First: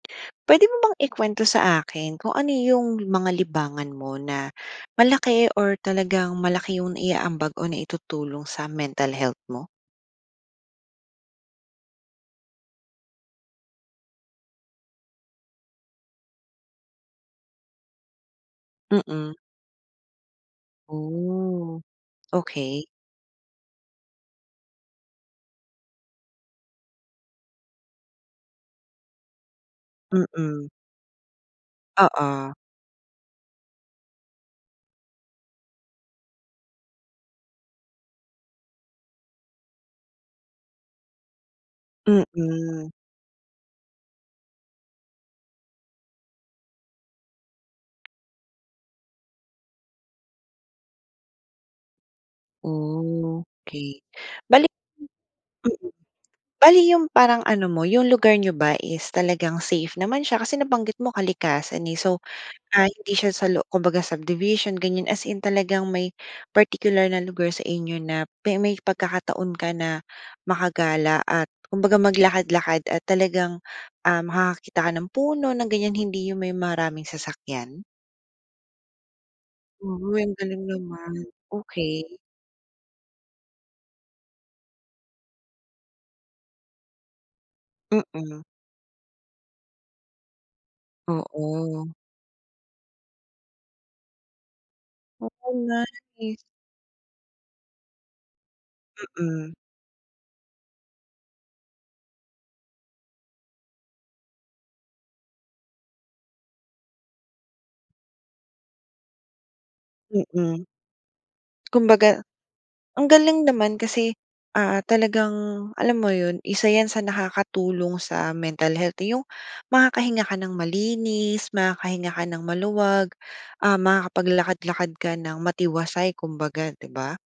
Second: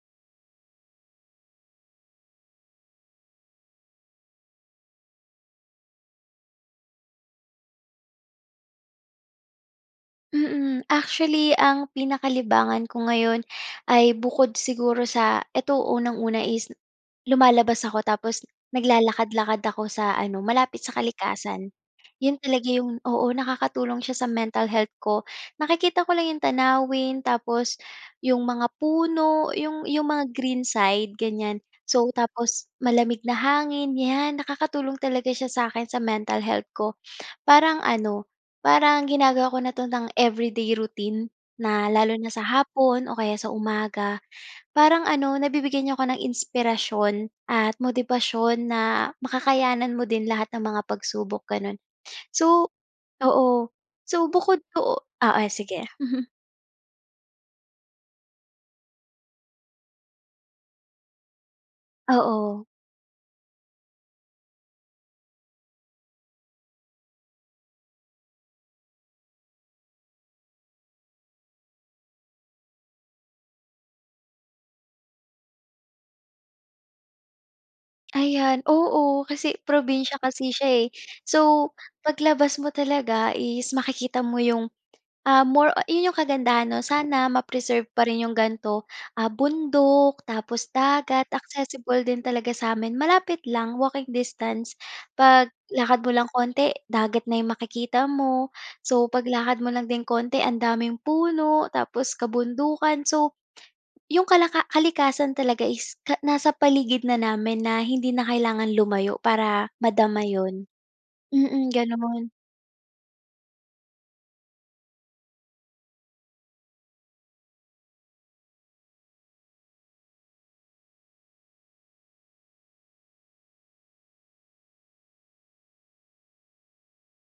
Puwede mo bang ikuwento sa akin kung ano yung mga libangan mo na malaki or talagang malaki yung naiaambag o naitutulong sa mental health mo? Mm. Actually, ang pinaka-libangan ko ngayon ay bukod siguro sa eto, unang-una is lumalabas ako tapos Mm. naglalakad-lakad ako sa ano, malapit sa kalikasan. Oh, Yun talaga okey. yung oo, nakakatulong siya sa mental health ko. Nakikita ko lang yung tanawin tapos yung mga puno, yung yung mga green Mm. side, ganiyan. So, Oo. tapos malamig na hangin. 'Yan, nakakatulong talaga siya sa akin, sa mental health ko. Parang ano, parang ginagawa ko na 'to ng everyday routine na, lalo na sa Mm. hapon o kaya sa umaga. Parang ano, nabibigyan niya ako ng inspirasyon at motibasyon na makakayanan mo din lahat ng mga pagsubok, ganun. So oo. Okey. So, bukod Bale, doo oo, sige, mm, mm. bale yung parang ano mo, yung lugar niyo ba is talagang safe naman siya, kasi nabanggit mo kalikasan, eh, so, Oo. ah, hindi siya sa lo kumbaga subdivision ganiyan, as in talagang may particular na lugar sa inyo na pe may pagkakataon ka na makagala at kumbaga maglakad-lakad at talagang, ah, makakakita ka ng puno ng ganiyan, hindi yung may maraming sasakyan? Ayan, oo. Kasi probinsiya Uy, ang kasi galing siya, eh. naman. So, Okey. paglabas mo talaga is makikita mo yung, ah, more yun yung kagandahan 'no. Sana ma-preserve pa rin yung Mm. ganito, ah, bundok tapos dagat. Oo. Accessible din talaga sa'min, malapit lang, walking distance. Oo nga, Paglakad mo lang eh. konti, dagat na yung makikita mo. So, Mm. paglakad mo lang din konti, ang daming puno tapos kabundukan. So, yung kalaka kalikasan talaga is ka nasa paligid na namin na hindi na kailangan lumayo para madama 'yon, Mm. mm, Kumbaga, gano'n. ang galing naman kasi, ah, talagang alam mo yun, isa 'yan sa nakakatulong sa mental health, eh, yung makakahinga ka ng malinis, makakahinga ka ng maluwag. Ah, makakapaglakad-lakad ka ng matiwasay kumbaga, di ba?